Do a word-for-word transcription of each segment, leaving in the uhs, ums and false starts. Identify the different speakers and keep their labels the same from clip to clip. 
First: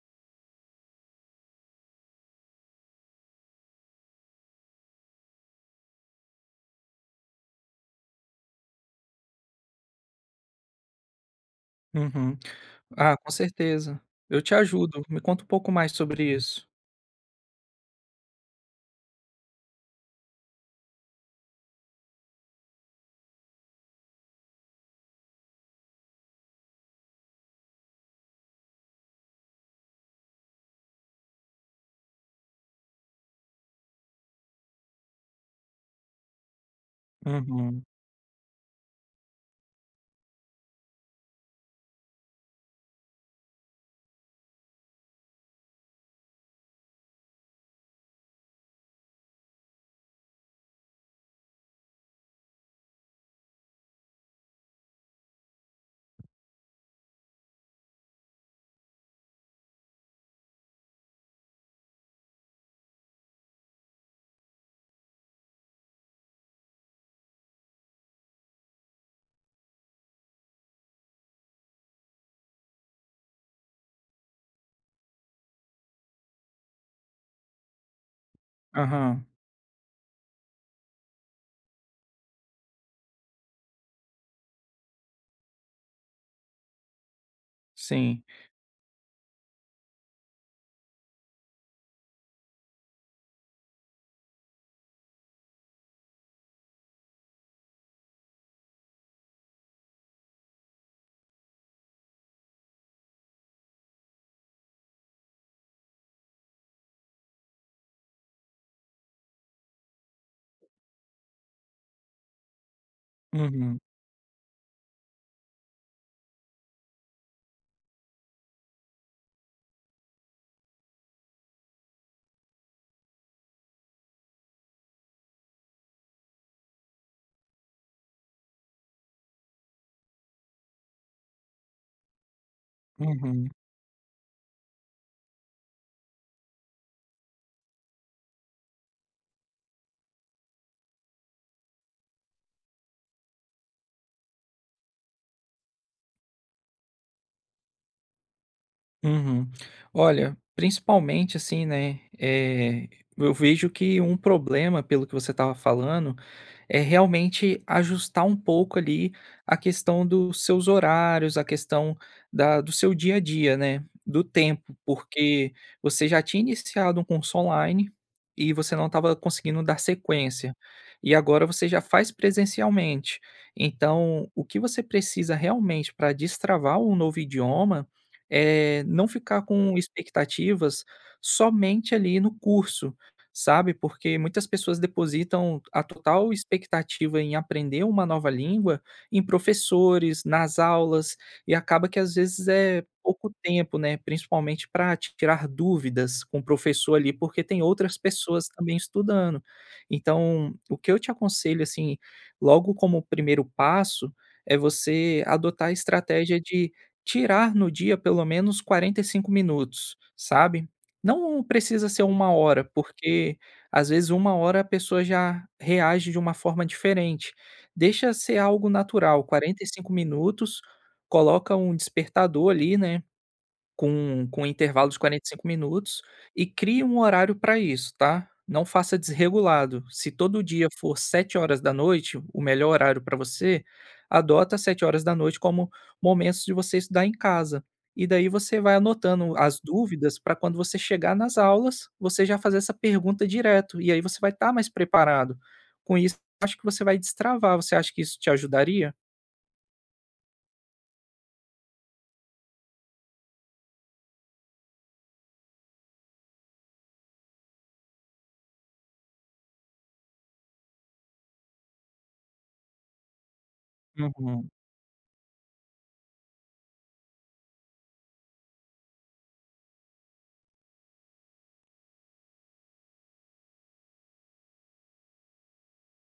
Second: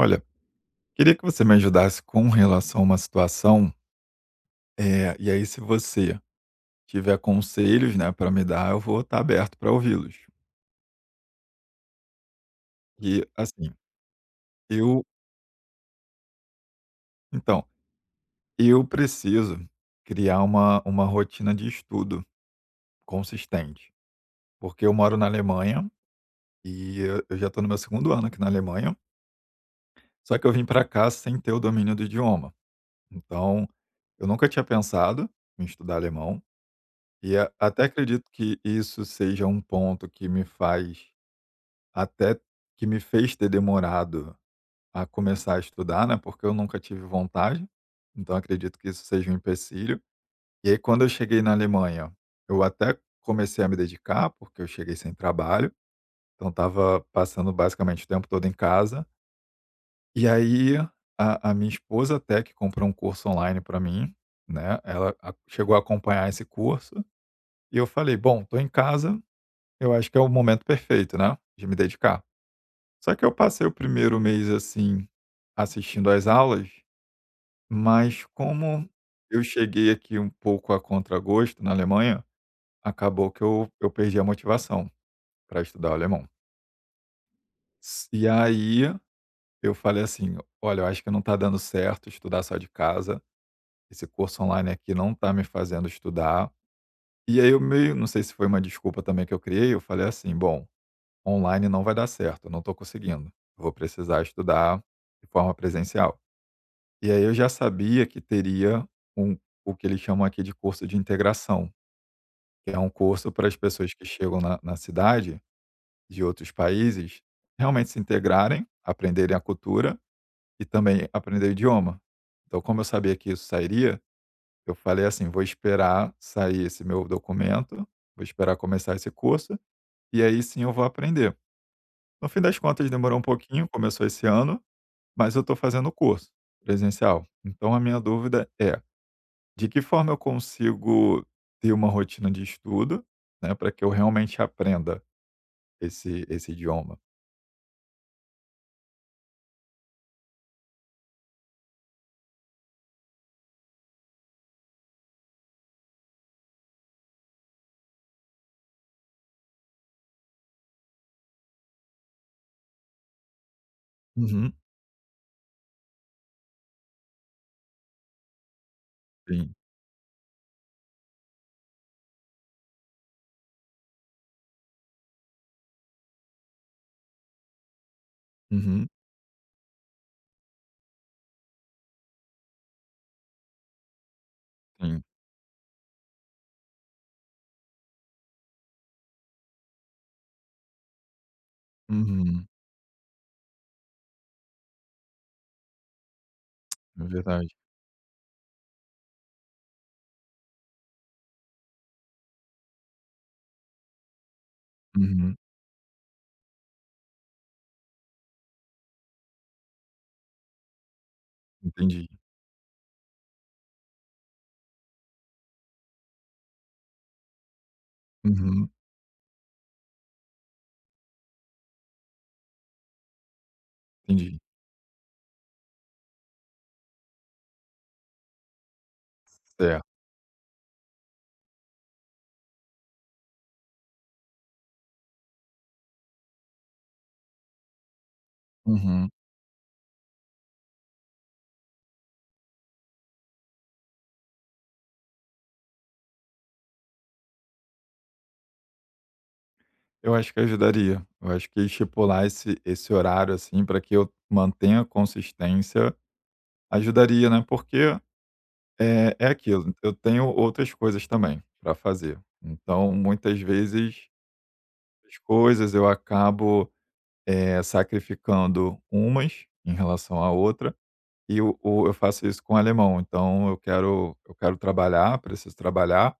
Speaker 1: Olha, queria que você me ajudasse com relação a uma situação, eh, e aí se você tiver conselhos, né, para me dar, eu vou estar aberto para ouvi-los.
Speaker 2: Uhum. Ah,
Speaker 1: E
Speaker 2: com
Speaker 1: assim,
Speaker 2: certeza. Eu te ajudo.
Speaker 1: eu
Speaker 2: Me conta um pouco mais sobre isso.
Speaker 1: então, eu preciso criar uma uma rotina de estudo consistente, porque eu moro na Alemanha e eu eu já estou no meu segundo ano aqui na Alemanha, só que eu vim para cá sem ter o domínio do idioma. Então, eu nunca tinha pensado em estudar alemão. E a até
Speaker 2: Uhum.
Speaker 1: acredito que isso seja um ponto que me faz até que me fez ter demorado a começar a estudar, né, porque eu nunca tive vontade, então acredito que isso seja um empecilho. E aí quando eu cheguei na Alemanha, eu até comecei a me dedicar, porque eu cheguei sem trabalho, então estava passando basicamente o tempo todo em casa. E aí a a minha esposa até que comprou um curso online para mim, né, ela a chegou a acompanhar esse curso, e eu falei: "Bom, tô em casa. Eu acho que é o momento perfeito, né, de me dedicar." Só que eu passei o primeiro mês, assim, assistindo às aulas, mas como
Speaker 2: Aham.
Speaker 1: eu cheguei aqui um pouco a contragosto na Alemanha, acabou que eu eu perdi a motivação para estudar o alemão. S
Speaker 2: Sim.
Speaker 1: E aí eu falei assim: "Olha, eu acho que não está dando certo estudar só de casa, esse curso online aqui não está me fazendo estudar". E aí eu meio não sei se foi uma desculpa também que eu criei, eu falei assim: "Bom, online não vai dar certo, eu não estou conseguindo. Eu vou precisar estudar de forma presencial." E aí eu já sabia que teria um o que eles chamam aqui de curso de integração, que é um curso para as
Speaker 2: Uhum.
Speaker 1: pessoas que chegam na, na cidade de outros países realmente se integrarem, aprenderem a cultura e também aprender o idioma. Então, como eu sabia que isso sairia, eu falei assim: vou esperar sair esse meu documento, vou esperar começar esse curso, e aí sim eu vou aprender. No fim das contas demorou um
Speaker 2: Uhum.
Speaker 1: pouquinho, começou esse ano, mas eu estou fazendo o curso presencial. Então a minha dúvida é: de que forma eu consigo ter uma rotina de estudo, né, para que eu realmente aprenda esse, esse idioma?
Speaker 2: Uhum. Olha, principalmente assim, né, eh, eu vejo que um problema, pelo que você estava falando, é realmente ajustar um pouco ali a questão dos seus horários, a questão da do seu dia a dia, né, do
Speaker 1: Uhum.
Speaker 2: tempo, porque você já tinha iniciado um curso online e você não estava
Speaker 1: Sim.
Speaker 2: conseguindo dar sequência, e agora você já faz presencialmente. Então, o que você precisa realmente para destravar um novo idioma eh,
Speaker 1: Uhum.
Speaker 2: não ficar com expectativas somente ali no curso, sabe, porque muitas pessoas
Speaker 1: Sim.
Speaker 2: depositam a total expectativa em aprender uma nova língua em professores, nas aulas, e acaba que às
Speaker 1: Uhum.
Speaker 2: vezes é pouco tempo, né, principalmente para tirar dúvidas com o professor
Speaker 1: É
Speaker 2: ali, porque
Speaker 1: verdade.
Speaker 2: tem outras pessoas também estudando. Então, o que eu te aconselho, assim, logo como primeiro passo, é você
Speaker 1: Uhum.
Speaker 2: adotar a estratégia de tirar no dia pelo menos quarenta e cinco minutos, sabe? Não precisa ser
Speaker 1: Entendi.
Speaker 2: uma hora, porque às vezes uma hora a pessoa já reage de uma forma diferente. Deixa ser algo
Speaker 1: Uhum,
Speaker 2: natural, quarenta e cinco minutos, coloca um despertador ali, né? Com
Speaker 1: entendi.
Speaker 2: com intervalo de quarenta e cinco minutos e crie um horário para isso, tá. Não faça desregulado.
Speaker 1: Certo.
Speaker 2: Se todo dia for sete horas da noite o melhor horário para você, adota sete horas da noite como momentos de você estudar em casa. E daí você vai
Speaker 1: Uhum.
Speaker 2: anotando as dúvidas para quando você chegar nas aulas, você já fazer essa pergunta direto, e aí você vai estar mais preparado. Com isso, acho que você vai destravar. Você acha que isso te ajudaria?
Speaker 1: Eu acho que ajudaria. Eu acho que estipular esse esse horário, assim, para que eu mantenha a consistência, ajudaria, né, porque é é aquilo, eu tenho outras coisas também para fazer. Então, muitas vezes,
Speaker 2: Uhum,
Speaker 1: as coisas eu acabo, eh, sacrificando umas em relação à outra, e o o eu faço isso com o alemão, então eu quero eu quero trabalhar, preciso trabalhar.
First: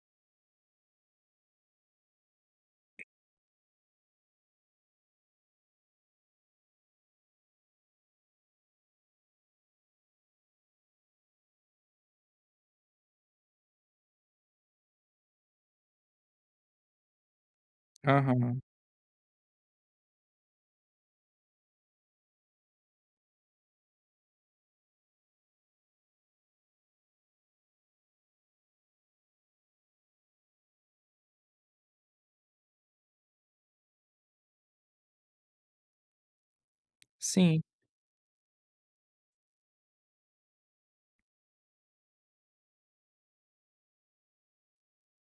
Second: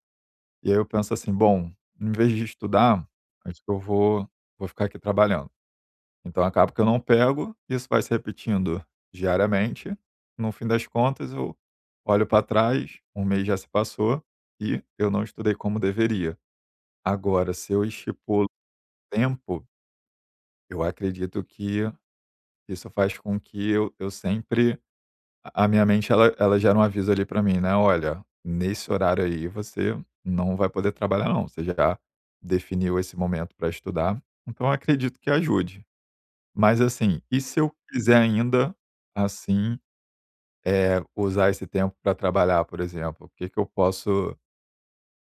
Speaker 1: E aí eu penso assim: "Bom, em vez de estudar, acho que eu vou vou ficar aqui trabalhando". Então acaba que eu não pego, isso vai se repetindo diariamente. No fim das contas, eu olho para trás, um mês já se passou e eu não estudei como deveria. Agora, se eu estipulo
Speaker 2: aham.
Speaker 1: tempo, eu acredito que isso faz com que eu eu sempre A minha mente ela ela gera um aviso ali para mim, né: "Olha, nesse horário aí você não vai poder trabalhar não, você já definiu esse momento para estudar", então eu acredito que ajude. Mas assim, e se
Speaker 2: Sim,
Speaker 1: eu quiser ainda, assim, eh, usar esse tempo para trabalhar, por exemplo, o que que eu posso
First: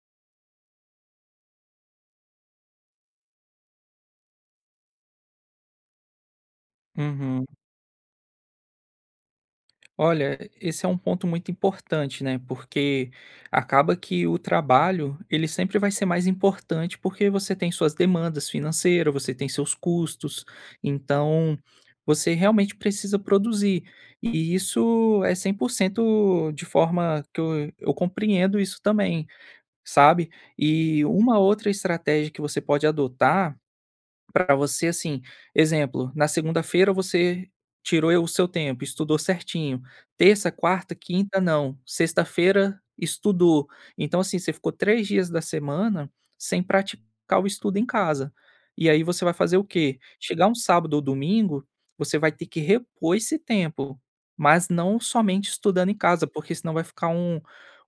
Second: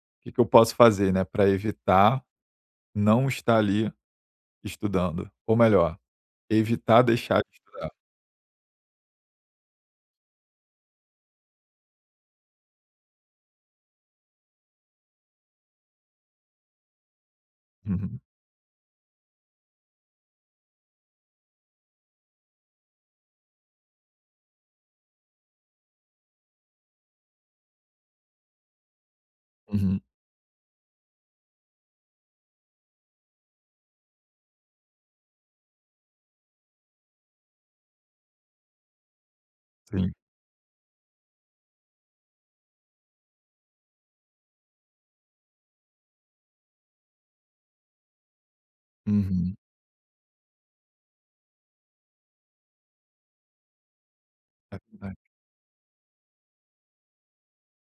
Speaker 1: o que que eu posso fazer, né, para evitar não estar ali estudando? Ou melhor, evitar deixar
Speaker 2: uhum.
Speaker 1: de estudar.
Speaker 2: Olha, esse é um ponto muito importante, né? Porque acaba que o trabalho, ele sempre vai ser mais importante porque você tem suas
Speaker 1: Uhum,
Speaker 2: demandas financeiras, você tem seus custos, então você realmente precisa produzir. E isso é cem por cento de forma que eu, eu compreendo isso também,
Speaker 1: uhum,
Speaker 2: sabe? E uma outra estratégia que você pode adotar para você, assim, exemplo, na segunda-feira você tirou o seu tempo, estudou certinho.
Speaker 1: sim,
Speaker 2: Terça, quarta, quinta não. Sexta-feira estudou. Então, assim, você ficou três dias da semana sem praticar o estudo em casa. E aí você vai
Speaker 1: uhum,
Speaker 2: fazer o quê? Chegar um sábado ou domingo, você vai ter que repor esse tempo, mas
Speaker 1: é
Speaker 2: não
Speaker 1: verdade.
Speaker 2: somente estudando em casa, porque senão vai ficar um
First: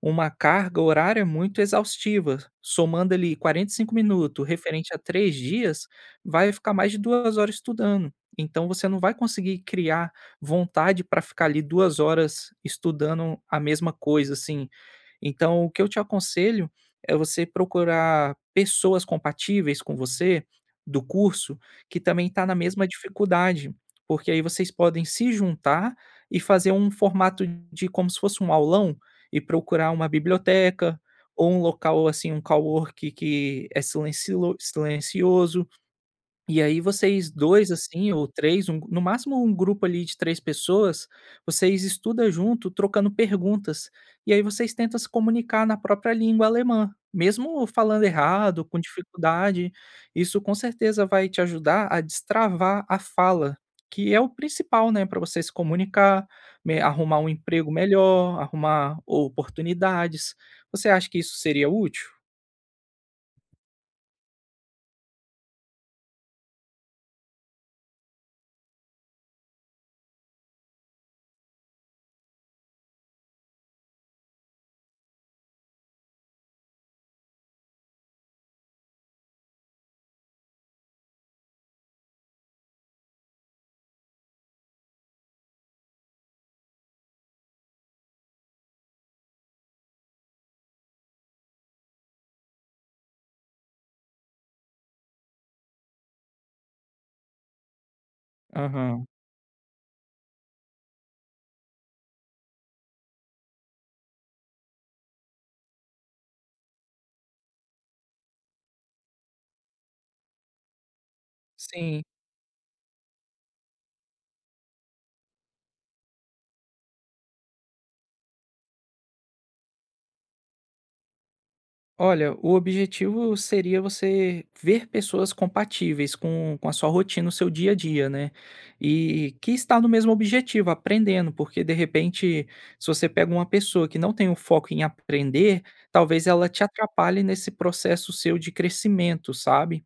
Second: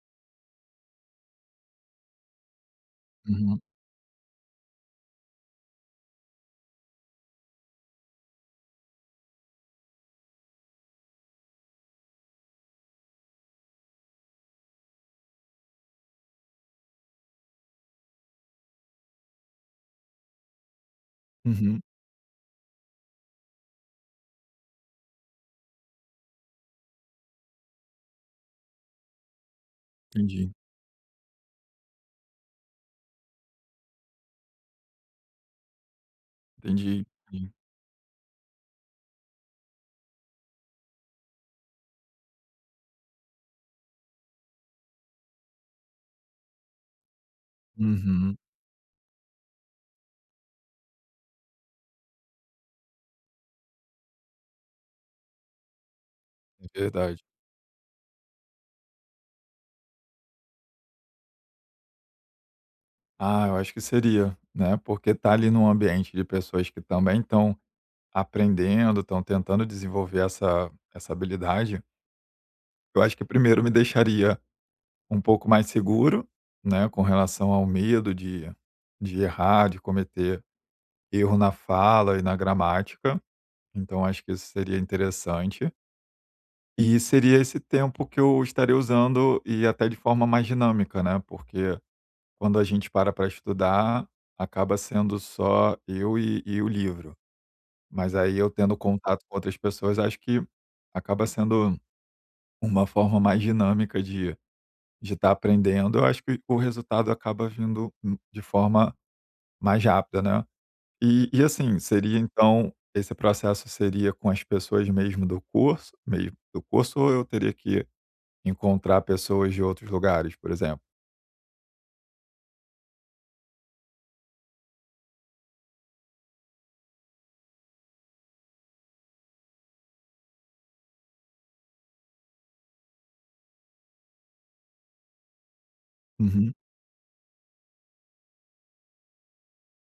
Speaker 2: uma carga horária muito exaustiva, somando ali
Speaker 1: Uhum,
Speaker 2: quarenta e cinco minutos referente a três dias, vai ficar mais de duas horas estudando. Então você não vai conseguir criar vontade para ficar ali duas horas estudando a mesma coisa, assim. Então o que eu te aconselho é você procurar pessoas compatíveis com você, do curso,
Speaker 1: uhum,
Speaker 2: que também está na mesma dificuldade, porque aí vocês podem se juntar e fazer um formato de como se fosse um aulão e procurar uma
Speaker 1: entendi.
Speaker 2: biblioteca ou um local, assim, um cowork que é silencilo silencioso e aí
Speaker 1: Entendi,
Speaker 2: vocês
Speaker 1: entendi.
Speaker 2: dois assim, ou três um no máximo um grupo ali de três pessoas, vocês estudam junto trocando perguntas, e aí vocês tentam se comunicar na própria língua alemã, mesmo falando
Speaker 1: Uhum,
Speaker 2: errado, com dificuldade, isso com certeza vai te ajudar a destravar a fala, que é o principal, né, para você se comunicar,
Speaker 1: é
Speaker 2: me arrumar
Speaker 1: verdade.
Speaker 2: um emprego melhor, arrumar oportunidades. Você acha que isso seria útil?
Speaker 1: Ah, eu acho que seria, né, porque tá ali num ambiente de pessoas que também estão aprendendo, estão tentando desenvolver essa essa habilidade, eu acho que primeiro me deixaria um pouco mais seguro, né, com relação ao medo de de errar, de cometer erro na fala e na gramática, então acho que isso seria interessante. E seria esse tempo que eu estaria usando e até de forma mais dinâmica, né, porque quando a gente para para estudar, acaba sendo só eu e e o livro. Mas aí eu tendo
Speaker 2: Aham,
Speaker 1: contato com outras pessoas, acho que acaba sendo uma forma mais dinâmica de de estar aprendendo. Eu acho que o resultado acaba vindo, hum, de forma mais rápida, né. E e assim,
Speaker 2: sim.
Speaker 1: seria então esse processo seria com as pessoas mesmo do curso meio do curso ou eu teria que encontrar pessoas de outros lugares, por exemplo?
Speaker 2: Olha, o objetivo seria você ver pessoas compatíveis com, com a sua rotina, o seu dia a dia, né? E que está no mesmo objetivo, aprendendo, porque de repente, se você pega uma pessoa que não tem o foco em aprender, talvez ela
Speaker 1: Uhum,
Speaker 2: te atrapalhe nesse processo seu de crescimento, sabe?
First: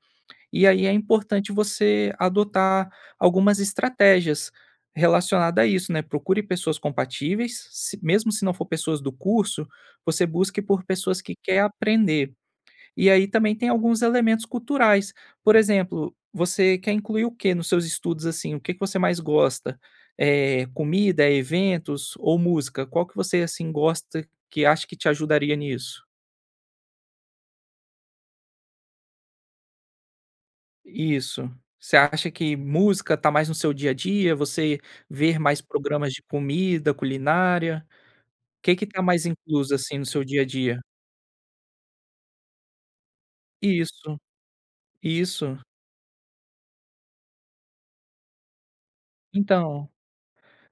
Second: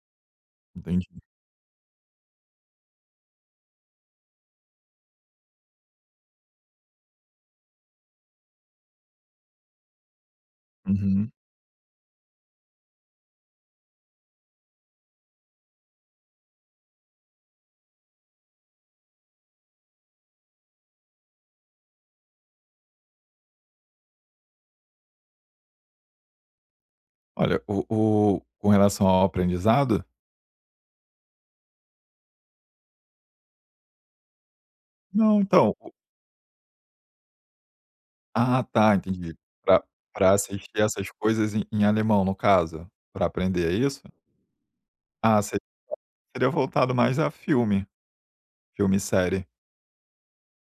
Speaker 2: E aí é
Speaker 1: entendi.
Speaker 2: importante você adotar algumas estratégias relacionadas a isso, né? Procure pessoas compatíveis, se- mesmo se não for pessoas do curso, você busque por pessoas
Speaker 1: Uhum.
Speaker 2: que quer aprender e aí também tem alguns elementos culturais. Por exemplo, você quer incluir o quê nos seus estudos, assim? O que que você mais gosta? É comida, é eventos ou música? Qual que você, assim, gosta que acha que te ajudaria nisso?
Speaker 1: Olha, o o com relação ao aprendizado?
Speaker 2: Isso. Você acha que música tá mais no seu dia a dia? Você ver
Speaker 1: Não,
Speaker 2: mais
Speaker 1: então o
Speaker 2: programas de comida, culinária?
Speaker 1: ah,
Speaker 2: O que que
Speaker 1: tá,
Speaker 2: tá mais
Speaker 1: entendi.
Speaker 2: incluso,
Speaker 1: Para
Speaker 2: assim, no seu
Speaker 1: Pra
Speaker 2: dia a
Speaker 1: assistir
Speaker 2: dia?
Speaker 1: essas coisas em em alemão, no caso, para aprender, é isso?
Speaker 2: Isso,
Speaker 1: Ah, se
Speaker 2: isso.
Speaker 1: seria voltado mais a filme, filme e série.
Speaker 2: Então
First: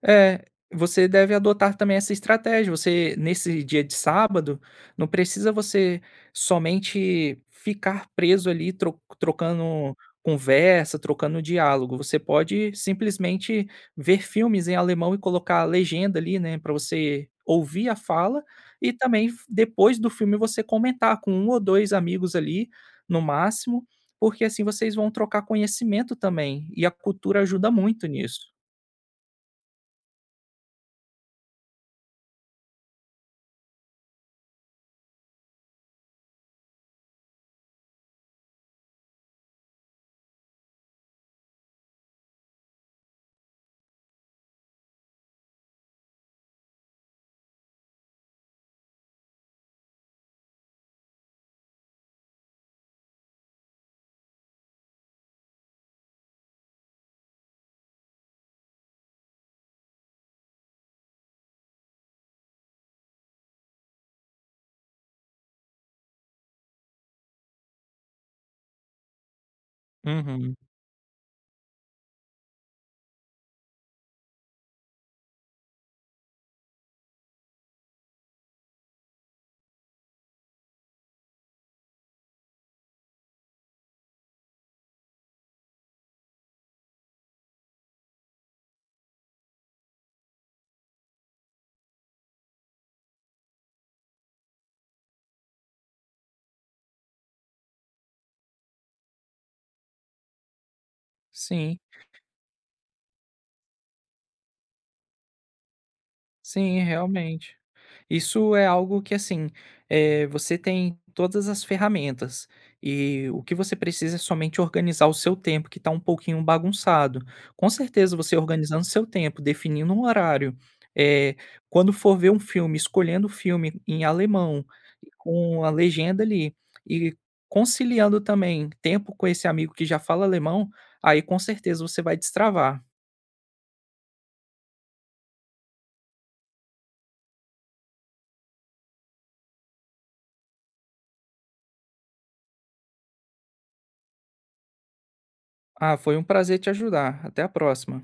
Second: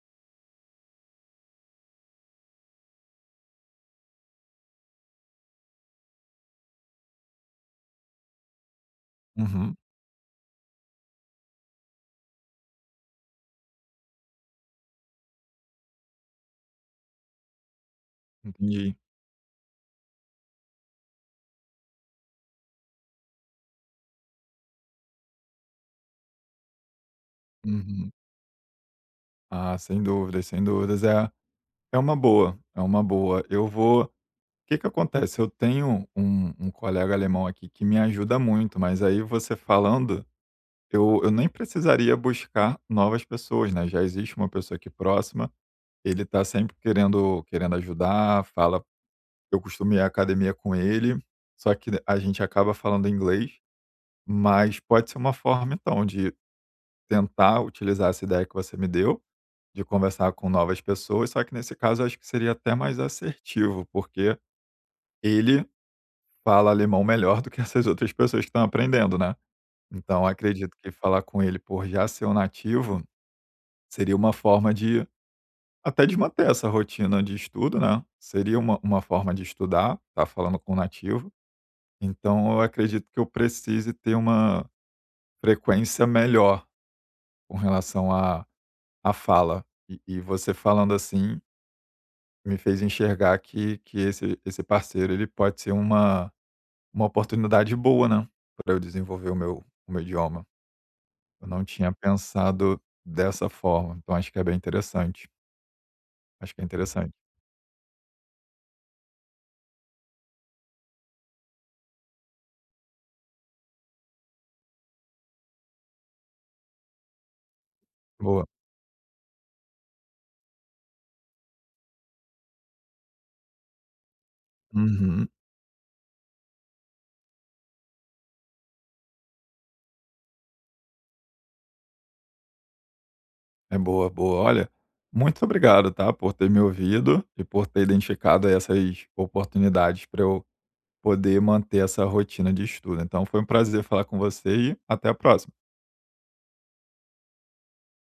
Speaker 2: é, você deve adotar também essa estratégia. Você, nesse dia de sábado, não precisa você somente ficar preso ali tro
Speaker 1: Uhum,
Speaker 2: trocando conversa, trocando diálogo. Você pode simplesmente ver filmes em alemão e colocar a legenda ali, né, para você ouvir a fala e
Speaker 1: entendi.
Speaker 2: também f depois do filme você comentar com um ou dois amigos ali, no máximo, porque assim vocês vão trocar conhecimento também, e a cultura ajuda muito
Speaker 1: Uhum.
Speaker 2: nisso.
Speaker 1: Ah, sem dúvidas, sem dúvidas. É é uma boa, é uma boa. Eu vou O que que acontece, eu tenho um um colega alemão aqui que me ajuda muito, mas aí você falando. Eu eu nem precisaria buscar novas pessoas, né, já existe uma pessoa aqui próxima, ele tá sempre querendo querendo ajudar, fala, eu costumo ir à academia com ele, só que a gente acaba falando inglês, mas pode ser uma forma então de tentar utilizar essa ideia que você me deu, de conversar com novas pessoas, só que nesse caso eu acho que seria até mais assertivo, porque ele fala alemão melhor do que essas outras pessoas que estão aprendendo, né. Então
Speaker 2: Uhum.
Speaker 1: acredito que falar com ele por já ser um nativo seria uma forma de até de manter essa rotina de estudo, né, seria uma uma forma de estudar, tá falando com o nativo, então eu acredito que eu precise ter uma frequência melhor com relação à à fala. E e você falando assim, me fez enxergar que que esse esse parceiro ele pode ser uma uma oportunidade boa, né, para eu desenvolver o meu o meu idioma. Eu não
Speaker 2: Sim.
Speaker 1: tinha pensado dessa forma, então acho que é bem interessante, acho que é
Speaker 2: Sim,
Speaker 1: interessante.
Speaker 2: realmente. Isso é algo que, assim, eh, você tem todas as ferramentas e o que você precisa é somente organizar o seu tempo, que está um pouquinho bagunçado. Com certeza, você
Speaker 1: Boa.
Speaker 2: organizando seu tempo, definindo um horário, eh, quando for ver um filme, escolhendo o filme em alemão, e
Speaker 1: Uhum.
Speaker 2: com a legenda ali e conciliando também tempo com esse amigo que já fala alemão, aí com certeza você vai destravar.
Speaker 1: É boa, boa. Olha, muito obrigado, tá, por ter me ouvido e por ter identificado essas oportunidades para eu poder manter essa rotina de estudo. Então foi um prazer falar com você e até a próxima.
Speaker 2: Ah, foi um prazer te ajudar. Até a próxima.